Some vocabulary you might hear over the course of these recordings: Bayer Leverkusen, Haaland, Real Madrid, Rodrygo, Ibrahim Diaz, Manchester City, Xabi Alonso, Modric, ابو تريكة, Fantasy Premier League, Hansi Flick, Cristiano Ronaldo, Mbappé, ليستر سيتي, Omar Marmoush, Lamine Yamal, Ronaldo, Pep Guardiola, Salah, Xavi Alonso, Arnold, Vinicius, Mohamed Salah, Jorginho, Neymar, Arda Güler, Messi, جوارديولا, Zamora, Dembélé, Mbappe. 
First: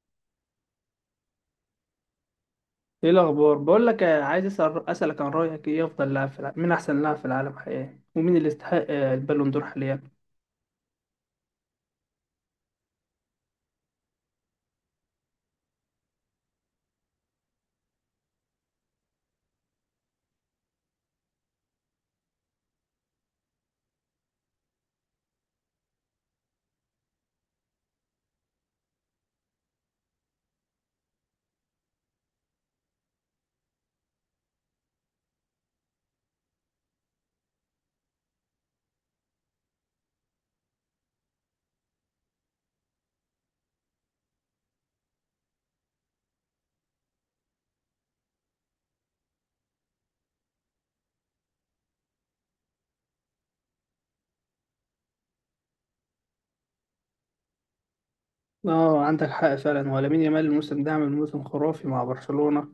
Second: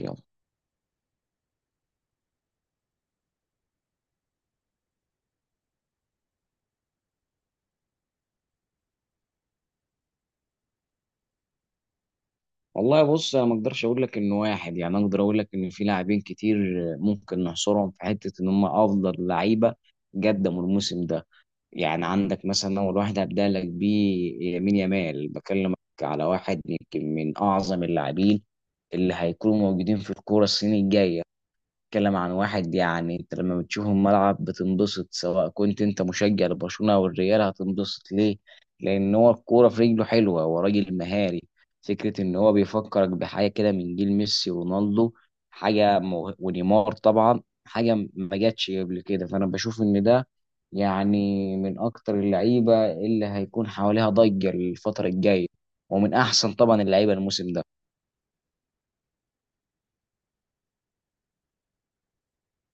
يلا. ايه الاخبار؟ بقول لك، عايز اسالك عن رايك، ايه افضل لاعب في العالم؟ مين احسن لاعب في العالم حقيقي؟ ومين اللي يستحق البالون دور حاليا؟ والله بص انا ما اقدرش اقول لك انه واحد، يعني اقدر اقول لك ان في لاعبين كتير ممكن نحصرهم في حته ان هم افضل لعيبه قدموا الموسم ده. يعني عندك مثلا اول واحد هبدا لك بيه يمين يامال، بكلمك على واحد يمكن من اعظم اللاعبين اللي هيكونوا موجودين في الكوره السنه الجايه. بتتكلم عن واحد يعني انت لما بتشوفه الملعب بتنبسط، سواء كنت انت مشجع لبرشلونة او الريال هتنبسط ليه؟ لان هو الكورة في رجله حلوة، هو راجل مهاري، فكرة ان هو بيفكرك بحاجة كده من جيل ميسي ورونالدو. حاجة ونيمار طبعا، حاجة ما جاتش قبل كده. فانا بشوف ان ده يعني من اكتر اللعيبة اللي هيكون حواليها ضجة الفترة الجاية، ومن احسن طبعا اللعيبة الموسم ده. اه، عندك حق فعلا. ولا مين؟ يامال الموسم ده عامل موسم خرافي مع برشلونة.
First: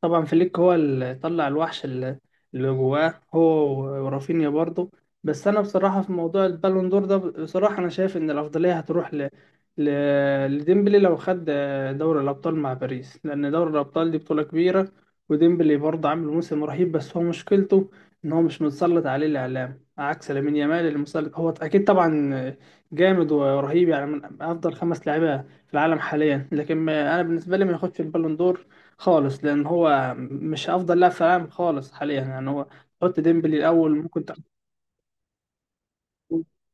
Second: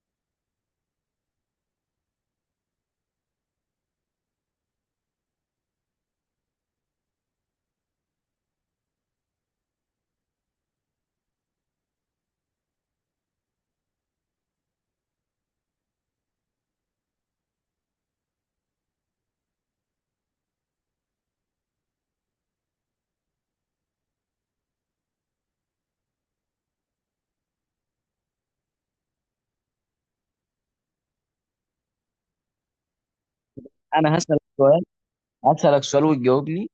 طبعا فليك هو اللي طلع الوحش اللي جواه هو، ورافينيا برضه. بس انا بصراحه في موضوع البالون دور ده، بصراحه انا شايف ان الافضليه هتروح ل... لديمبلي لو خد دوري الابطال مع باريس، لان دوري الابطال دي بطوله كبيره. وديمبلي برضه عامل موسم رهيب، بس هو مشكلته ان هو مش متسلط عليه الاعلام عكس لامين يامال اللي متسلط. هو اكيد طبعا جامد ورهيب، يعني من افضل خمس لاعيبه في العالم حاليا، لكن انا بالنسبه لي ما ياخدش البالون دور خالص، لان هو مش افضل لاعب في العالم خالص حاليا. يعني هو تحط ديمبلي الاول، انا ممكن هسألك تحط سؤال، هسألك سؤال وتجاوبني.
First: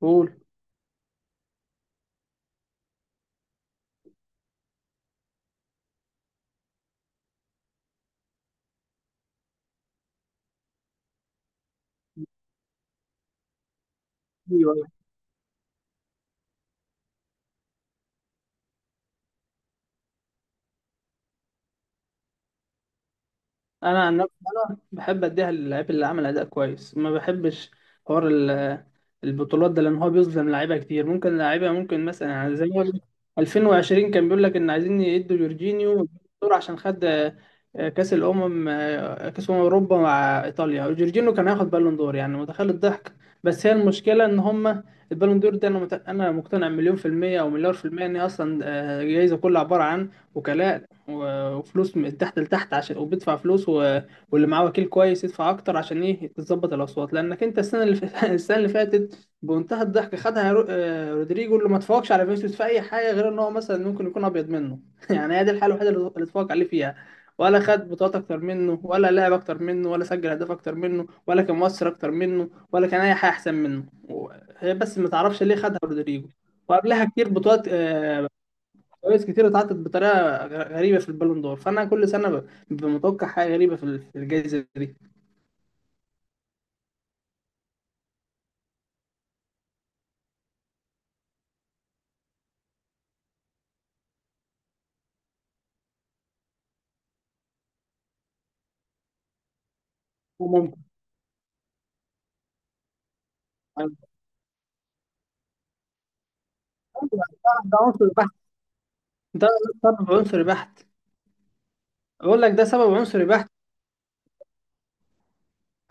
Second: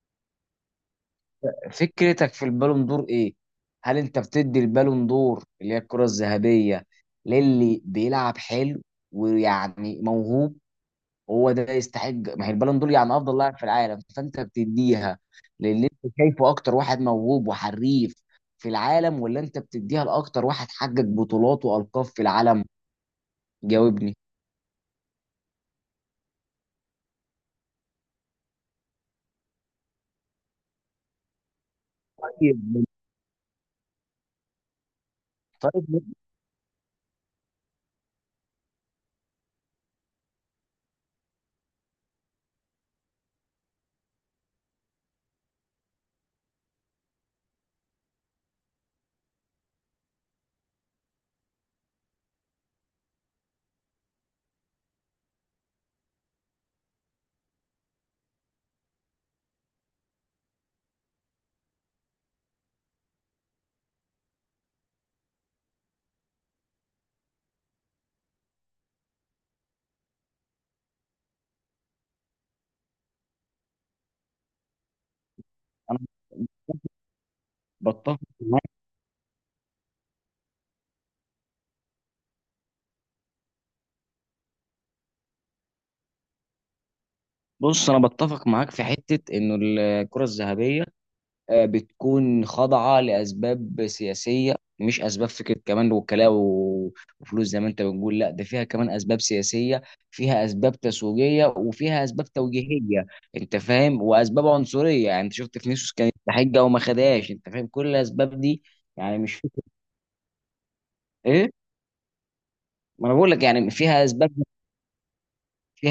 بول. فكرتك في البالون دور ايه؟ هل انت بتدي البالون دور اللي هي الكرة الذهبية للي بيلعب حلو ويعني موهوب، هو ده يستحق؟ ما هي البالون دور يعني افضل لاعب في العالم، فانت ايوه، بتديها للي انت شايفه اكتر واحد موهوب وحريف في العالم، ولا انت بتديها لاكتر واحد حقق بطولات والقاب في العالم؟ انا جاوبني. عن نفسي بحب اديها للاعيب اللي عمل اداء كويس، ما بحبش حوار البطولات ده، لان هو بيظلم لعيبه كتير. ممكن لعيبه، ممكن مثلا، يعني زي طيب. ما 2020 كان بيقول لك ان عايزين يدوا جورجينيو طيب. الدور عشان خد كاس الامم، كاس اوروبا مع ايطاليا، وجورجينيو كان هياخد بالون دور. يعني متخيل الضحك! بس هي المشكله ان هم البالون دور ده، انا انا مقتنع مليون في الميه او مليار في الميه ان هي اصلا جايزه كلها عباره عن وكلاء وفلوس من تحت لتحت، عشان وبيدفع فلوس واللي معاه وكيل كويس يدفع اكتر عشان ايه؟ تظبط الاصوات. لانك انت السنه السنه اللي فاتت بمنتهى الضحك خدها رودريجو، اللي ما اتفوقش على فينيسيوس في اي حاجه غير ان هو مثلا ممكن يكون ابيض منه يعني هي دي الحاله الوحيده اللي اتفوق عليه فيها، ولا خد بطولات اكتر منه، ولا لعب اكتر منه، ولا سجل اهداف اكتر منه، ولا كان مؤثر اكتر منه، ولا كان اي حاجه احسن منه. و- هي بس ما تعرفش ليه خدها انا رودريجو. وقبلها كتير بطولات، بتفق معاك. جوائز كتير اتعطت بطريقه غريبه في البالون دور. فانا كل سنه ببقى متوقع حاجه غريبه في الجائزه دي. بص انا بتفق معاك في حتة انه الكرة الذهبية بتكون خاضعة لأسباب سياسية، مش أسباب فكرة كمان وكلاء وفلوس زي ما أنت بتقول، لا ده فيها كمان أسباب سياسية، فيها أسباب وممكن تسويقية، وفيها أسباب توجيهية. أنت فاهم؟ وأسباب عنصرية، يعني أنت شفت فينيسيوس كانت تحجة وما خدهاش. أنت ده فاهم ده كل عنصر بحت. الأسباب دي؟ يعني مش ده فكرة. ده عنصر بحت. إيه. بقول لك ده سبب ما أنا عنصري بقول لك بحت. يعني فيها أسباب،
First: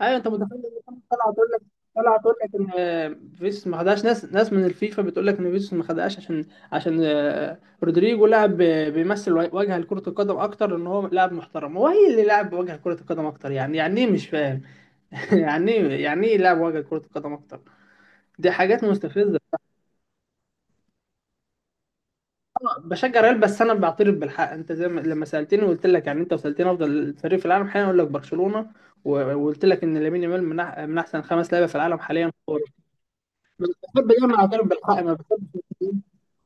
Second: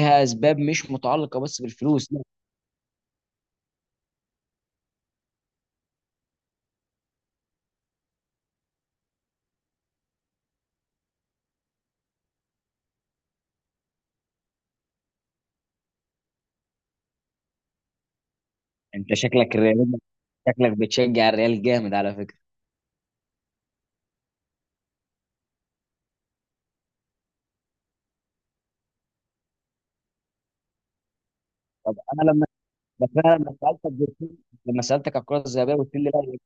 ايوه، انت أسباب متخيل مش إن طلع متعلقة تقول لك، بس بالفلوس، طلع لا. تقول لك ان فيس ما خدهاش؟ ناس من الفيفا بتقول لك ان فيس ما خدهاش عشان عشان رودريجو لاعب بيمثل وجه لكرة القدم اكتر، ان هو لاعب محترم. هو هي اللي لاعب وجه لكرة القدم اكتر؟ يعني ايه؟ مش فاهم يعني ايه؟ يعني ايه لاعب وجه لكرة القدم اكتر؟ دي حاجات أنت مستفزة. شكلك الريال، شكلك بتشجع الريال جامد على فكرة. بشجع ريال، بس انا بعترف بالحق. انت زي ما لما سالتني وقلت لك، يعني انت وسالتني افضل فريق في العالم حاليا، اقول لك برشلونه. وقلت لك ان لامين يامال من احسن خمس لعيبه في طب العالم حاليا أنا لما، كوره. بس انا لما بس سالتك بحب قلت لي، دايما اعترف لما بالحق، ما سالتك على الكره الذهبيه بحبش. قلت لي لا.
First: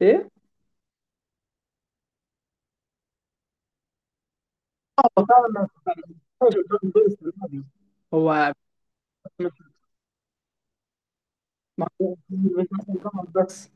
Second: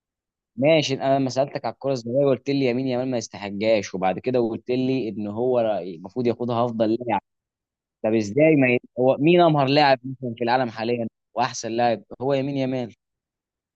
ايه، ماشي. انا لما سالتك على الكره الذهبيه قلت لي يمين يامال ما يستحقهاش، وبعد كده قلت لي هو ان فعلا. هو ما المفروض بحبش ياخدها افضل الدور لاعب. الصناعي. طب هو ازاي ما ي... هو مين مش امهر لاعب مثلا في العالم حاليا واحسن لاعب؟ مش- هو يمين يامال؟ مش- مش- بس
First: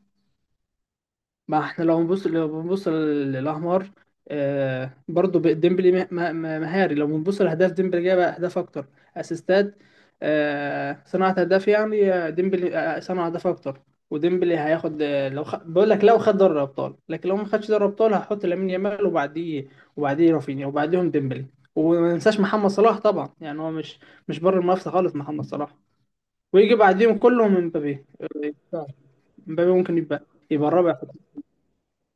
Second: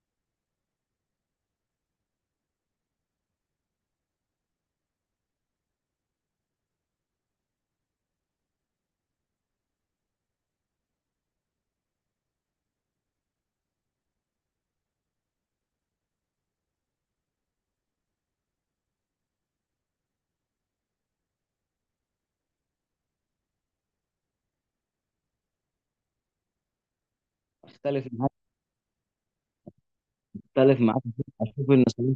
ما احنا، لو بنبص، لو بنبص للاحمر، آه برضو ديمبلي مهاري. لو بنبص لاهداف، ديمبلي جاب اهداف اكتر. اسيستات، آه، صناعة اهداف. يعني ديمبلي صنع اهداف اكتر. وديمبلي هياخد، لو بقول لك لو خد دوري ابطال. لكن لو ما خدش دوري ابطال، هحط لامين يامال، وبعديه رافينيا، وبعديهم ديمبلي. وما ننساش محمد صلاح طبعا. يعني هو مش بره المنافسه خالص، محمد صلاح. ويجي بعديهم كلهم مبابي. اختلف آه، معاك. مبابي ممكن يبقى اختلف الرابع. معاك اشوف ان صلاح،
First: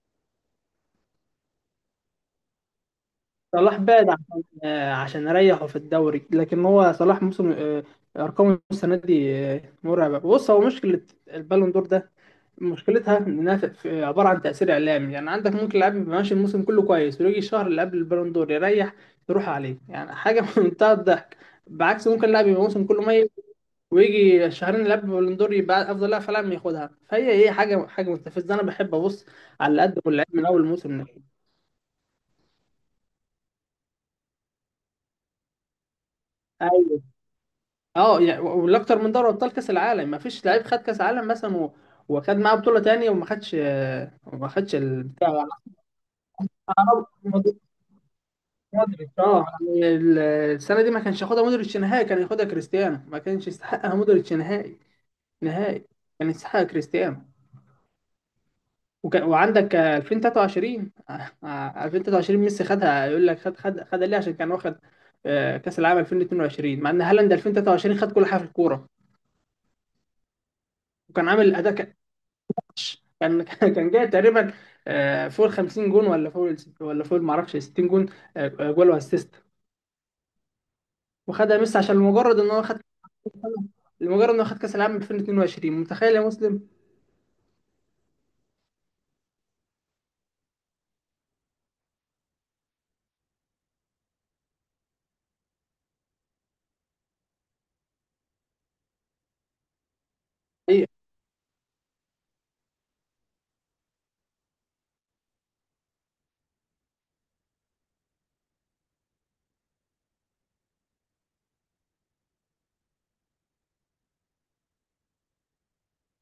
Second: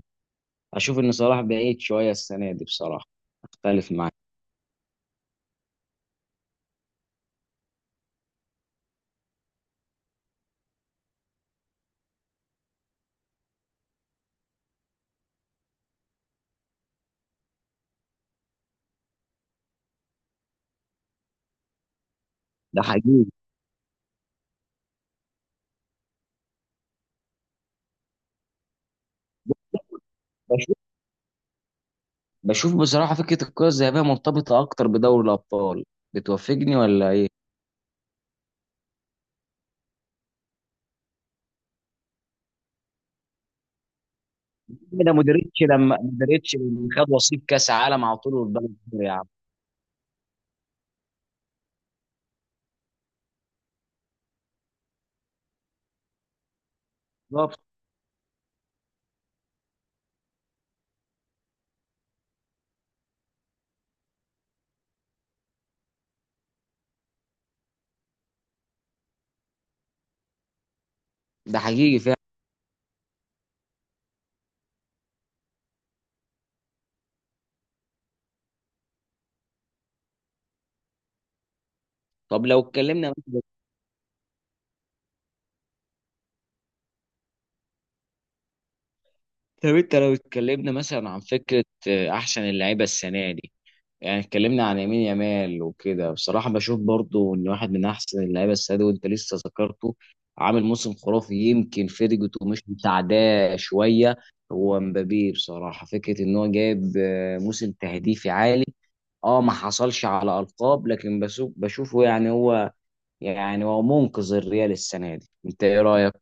اشوف ان صلاح بعيد شويه السنه دي بصراحه. صلاح اختلف بعد معاك. عشان عشان اريحه في الدوري. لكن هو صلاح موسم، ارقامه السنه دي مرعبه. بص، هو مشكله البالون دور ده مشكلتها انها عباره عن تاثير اعلامي. يعني عندك ممكن لاعب يبقى ماشي الموسم كله كويس، ويجي الشهر اللي قبل البالون دور يريح، يروح عليه. يعني حاجه في منتهى الضحك. بعكس ممكن لاعب يبقى ده الموسم كله حقيقي. ميت، ويجي الشهرين اللي قبل البالون دور يبقى افضل لاعب في العالم، ياخدها. فهي ايه؟ حاجه مستفزه. انا بحب ابص على اللي قدمه اللعيب من اول بشوف، الموسم. بشوف بصراحه فكره الكره الذهبيه مرتبطه اكتر بدوري الابطال. بتوافقني ولا ايه؟ اه، يعني والاكتر من دوري ابطال كاس العالم. ما فيش لعيب خد كاس عالم مثلا وخد معاه بطوله تانية، وما خدش ده البتاع. مودريتش لما، مودريتش لما خد وصيف مودريتش. كاس عالم على طول والبلد حر يا عم. اه، يعني السنه دي ما كانش ياخدها مودريتش نهائي، كان ياخدها كريستيانو. ما كانش يستحقها مودريتش نهائي، نهائي. كان يستحقها كريستيانو. بالظبط. وعندك 2023، 2023 ميسي خدها. يقول لك خد خد خدها ليه؟ عشان كان واخد كاس العالم 2022، مع ان هالاند 2023 خد كل حاجه في الكوره، وكان عامل ده اداء. حقيقي فعلا. كان كان جاي تقريبا فوق ال 50 جون، ولا فوق ولا فوق ما اعرفش 60 جون، جول واسيست. وخدها ميسي طب لو اتكلمنا مثلا، لمجرد ان هو خد كاس العالم 2022. متخيل يا مسلم! طب انت لو اتكلمنا مثلا عن فكره احسن اللعيبه السنه دي، يعني اتكلمنا عن يمين يمال وكده. بصراحه بشوف برضو ان واحد من احسن اللعيبه السنه دي، وانت لسه ذكرته، عامل حقيقة، موسم خرافي، يمكن فيرجيتو مش مساعداه شويه، هو مبابي. بصراحه فكره ان هو جايب موسم تهديفي عالي، اه ما حصلش على ألقاب، لكن بشوف بشوفه يعني هو، يعني هو منقذ الريال السنة دي. انت ايه رأيك؟ ما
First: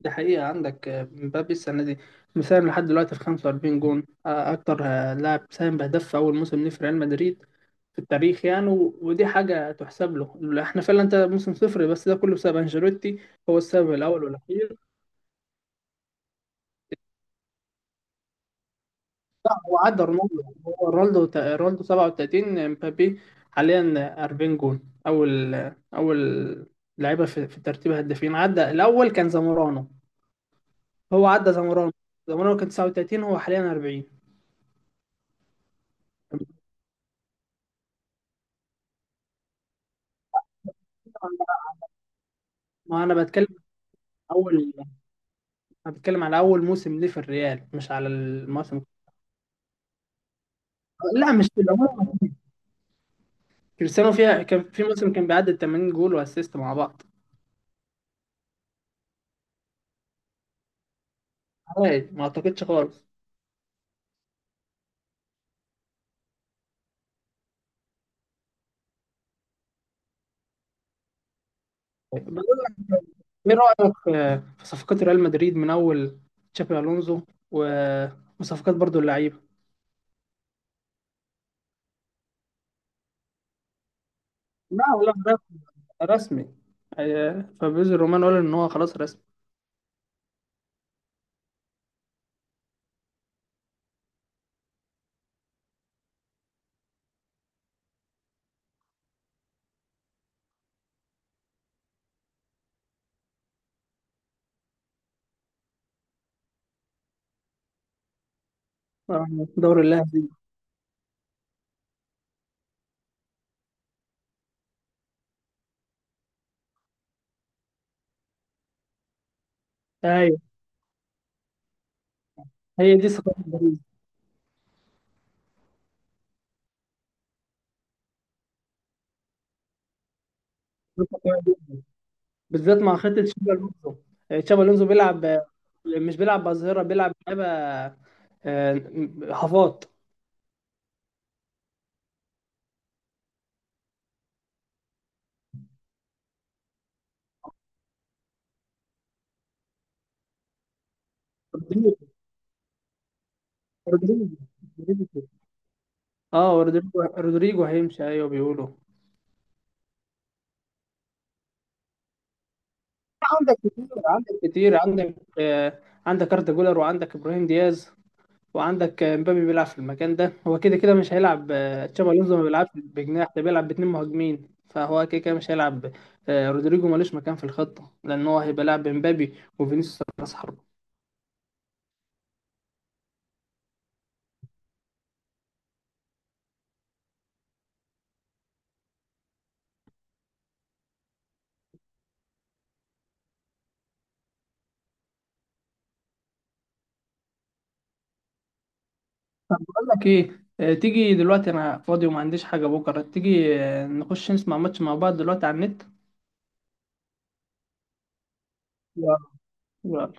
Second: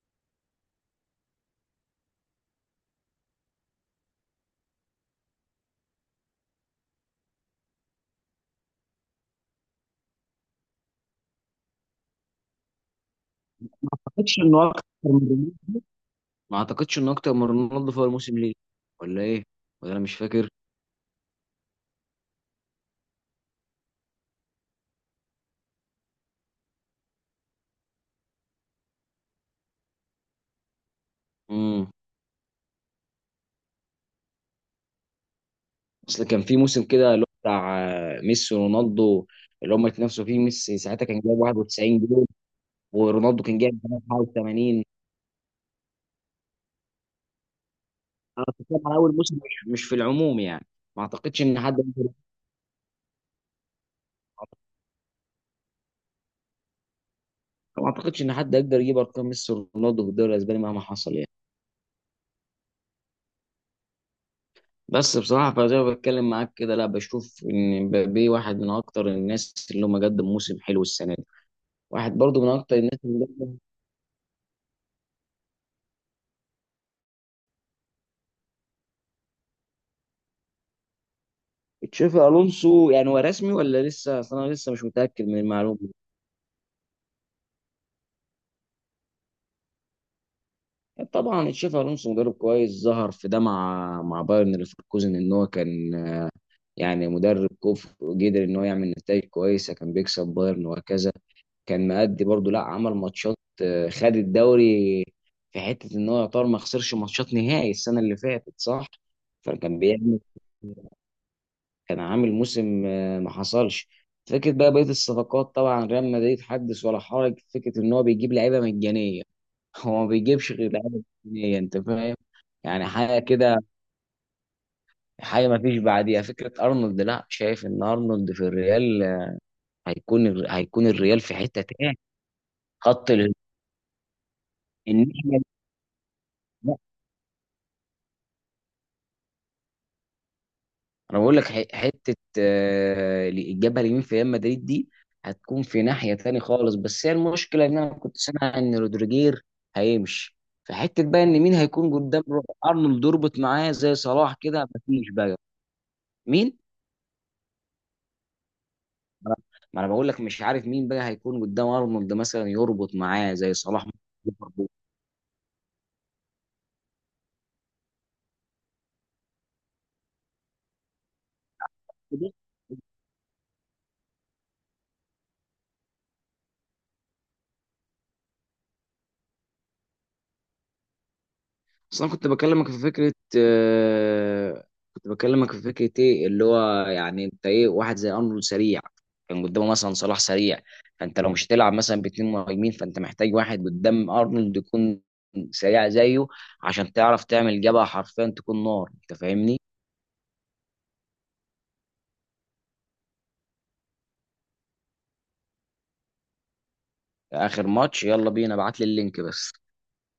دي حقيقة عندك مبابي السنة دي مساهم لحد دلوقتي في 45 جون. اكتر لاعب ساهم بهدف في اول موسم ليه في ريال مدريد في التاريخ. يعني ودي حاجة تحسب له. احنا فعلا انت موسم صفر، بس ده كله بسبب انشيلوتي، هو السبب الاول اعتقدش انه والاخير. اكتر من رونالدو. ما اعتقدش انه اكتر من رونالدو في الموسم ليه، ولا ايه؟ هو ولا انا عدى مش رونالدو. فاكر. هو رونالدو 37، امبابي حاليا 40 جول. اول اول لعيبه في ترتيب هدافين عدى. الاول كان زامورانو، هو عدى امم. زامورانو كان 39، هو حاليا 40. اصل كان في موسم كده اللي هو بتاع ميسي ورونالدو، اللي هم اتنافسوا فيه. ميسي ساعتها كان جايب 91 جول، ما انا ورونالدو بتكلم كان جايب عن اول. 81. انا بتكلم على اول موسم ليه في الريال، مش على انا الموسم. بتكلم على اول موسم، مش في العموم يعني. ما لا، اعتقدش مش في ان العموم. كريستيانو فيها كان في موسم كان بيعدي 80 جول واسيست مع بعض. ما اعتقدش ان حد يقدر يجيب ارقام ميسي ورونالدو في الدوري الاسباني مهما حصل يعني. عادي، ما اعتقدش خالص. بس بصراحة، فزي ما بتكلم معاك كده، لا، بشوف إن مبابي واحد من أكتر الناس اللي هم قدم موسم حلو السنة دي، واحد برضو من أكتر الناس اللي ايه قدم. رأيك في صفقات ريال مدريد؟ من اول تشابي الونزو و- وصفقات برضو اللعيبه. تشافي ألونسو يعني هو رسمي ولا لسه؟ أصل أنا لسه لا مش لا، متأكد ده من المعلومة دي. رسمي. فابريزو رومان قال ان هو خلاص رسمي. طبعا تشافي ألونسو مدرب كويس، ظهر في ده مع مع بايرن ليفركوزن إن هو كان يعني مدرب كفء، وقدر إن هو يعمل نتائج كويسة، كان بيكسب بايرن وهكذا. كان مأدي برضه لا، عمل ماتشات خد الدوري، في حتة ان هو يعتبر ما خسرش ماتشات نهائي السنة اللي فاتت، صح؟ آه، فكان دوري اللاعب بيعمل دي. كان عامل موسم ما حصلش. فكرة بقى بقية الصفقات، طبعا ريال مدريد حدث ولا حرج، فكرة ان هو بيجيب لعيبة مجانية هو ما ايوه، بيجيبش غير لعيبة مجانية، انت فاهم؟ يعني هي دي حاجة صفقات كده، باريس. حاجة ما فيش بعديها. فكرة ارنولد، لا شايف ان ارنولد في الريال هيكون، هيكون الريال في حتة تاني. بالذات مع خط خطه ال- تشابي الونزو. تشابي الونزو بيلعب، الناحية. مش بيلعب بأظهرة، بيلعب لعيبه آه، هافات. انا بقول لك حته الجبهه اليمين في ريال مدريد دي هتكون في ناحيه تاني خالص. بس هي المشكله ان انا كنت سامع ان رودريجير هيمشي، فحته بقى ان مين هيكون رودريجو قدام ارنولد يربط معاه زي صلاح رودريجو كده، مفيش رودريجو. بقى. اه، مين؟ رودريجو هيمشي، ايوه بيقولوا. ما انا ما أنا بقول لك مش عارف مين بقى هيكون قدام ارنولد مثلا يربط معاه زي صلاح عندك عندك أردا جولر، وعندك إبراهيم دياز، وعندك مبابي بيلعب في المكان ده، هو كده كده مش هيلعب. تشابي كده. ألونسو ما بيلعبش بجناح، ده بيلعب باتنين مهاجمين، فهو كده كده مش هيلعب. رودريجو ملوش مكان في الخطة، لأن هو هيبقى لاعب مبابي وفينيسيوس راس حربة. بس انا كنت بكلمك في فكره كنت بكلمك في فكره ايه اللي هو، يعني انت ايه، واحد زي ارنولد سريع كان قدامه مثلا صلاح سريع، فانت لو مش هتلعب مثلا باتنين مهاجمين، فانت محتاج واحد قدام ارنولد يكون سريع زيه، عشان تعرف تعمل جبهه حرفيا تكون نار. انت طب فاهمني؟ بقول لك إيه، تيجي دلوقتي؟ أنا فاضي وما عنديش حاجة بكرة. تيجي نخش نسمع ماتش مع بعض دلوقتي على النت؟ اخر ماتش، يلا بينا، ابعت لي يلا. اللينك بس. يلا.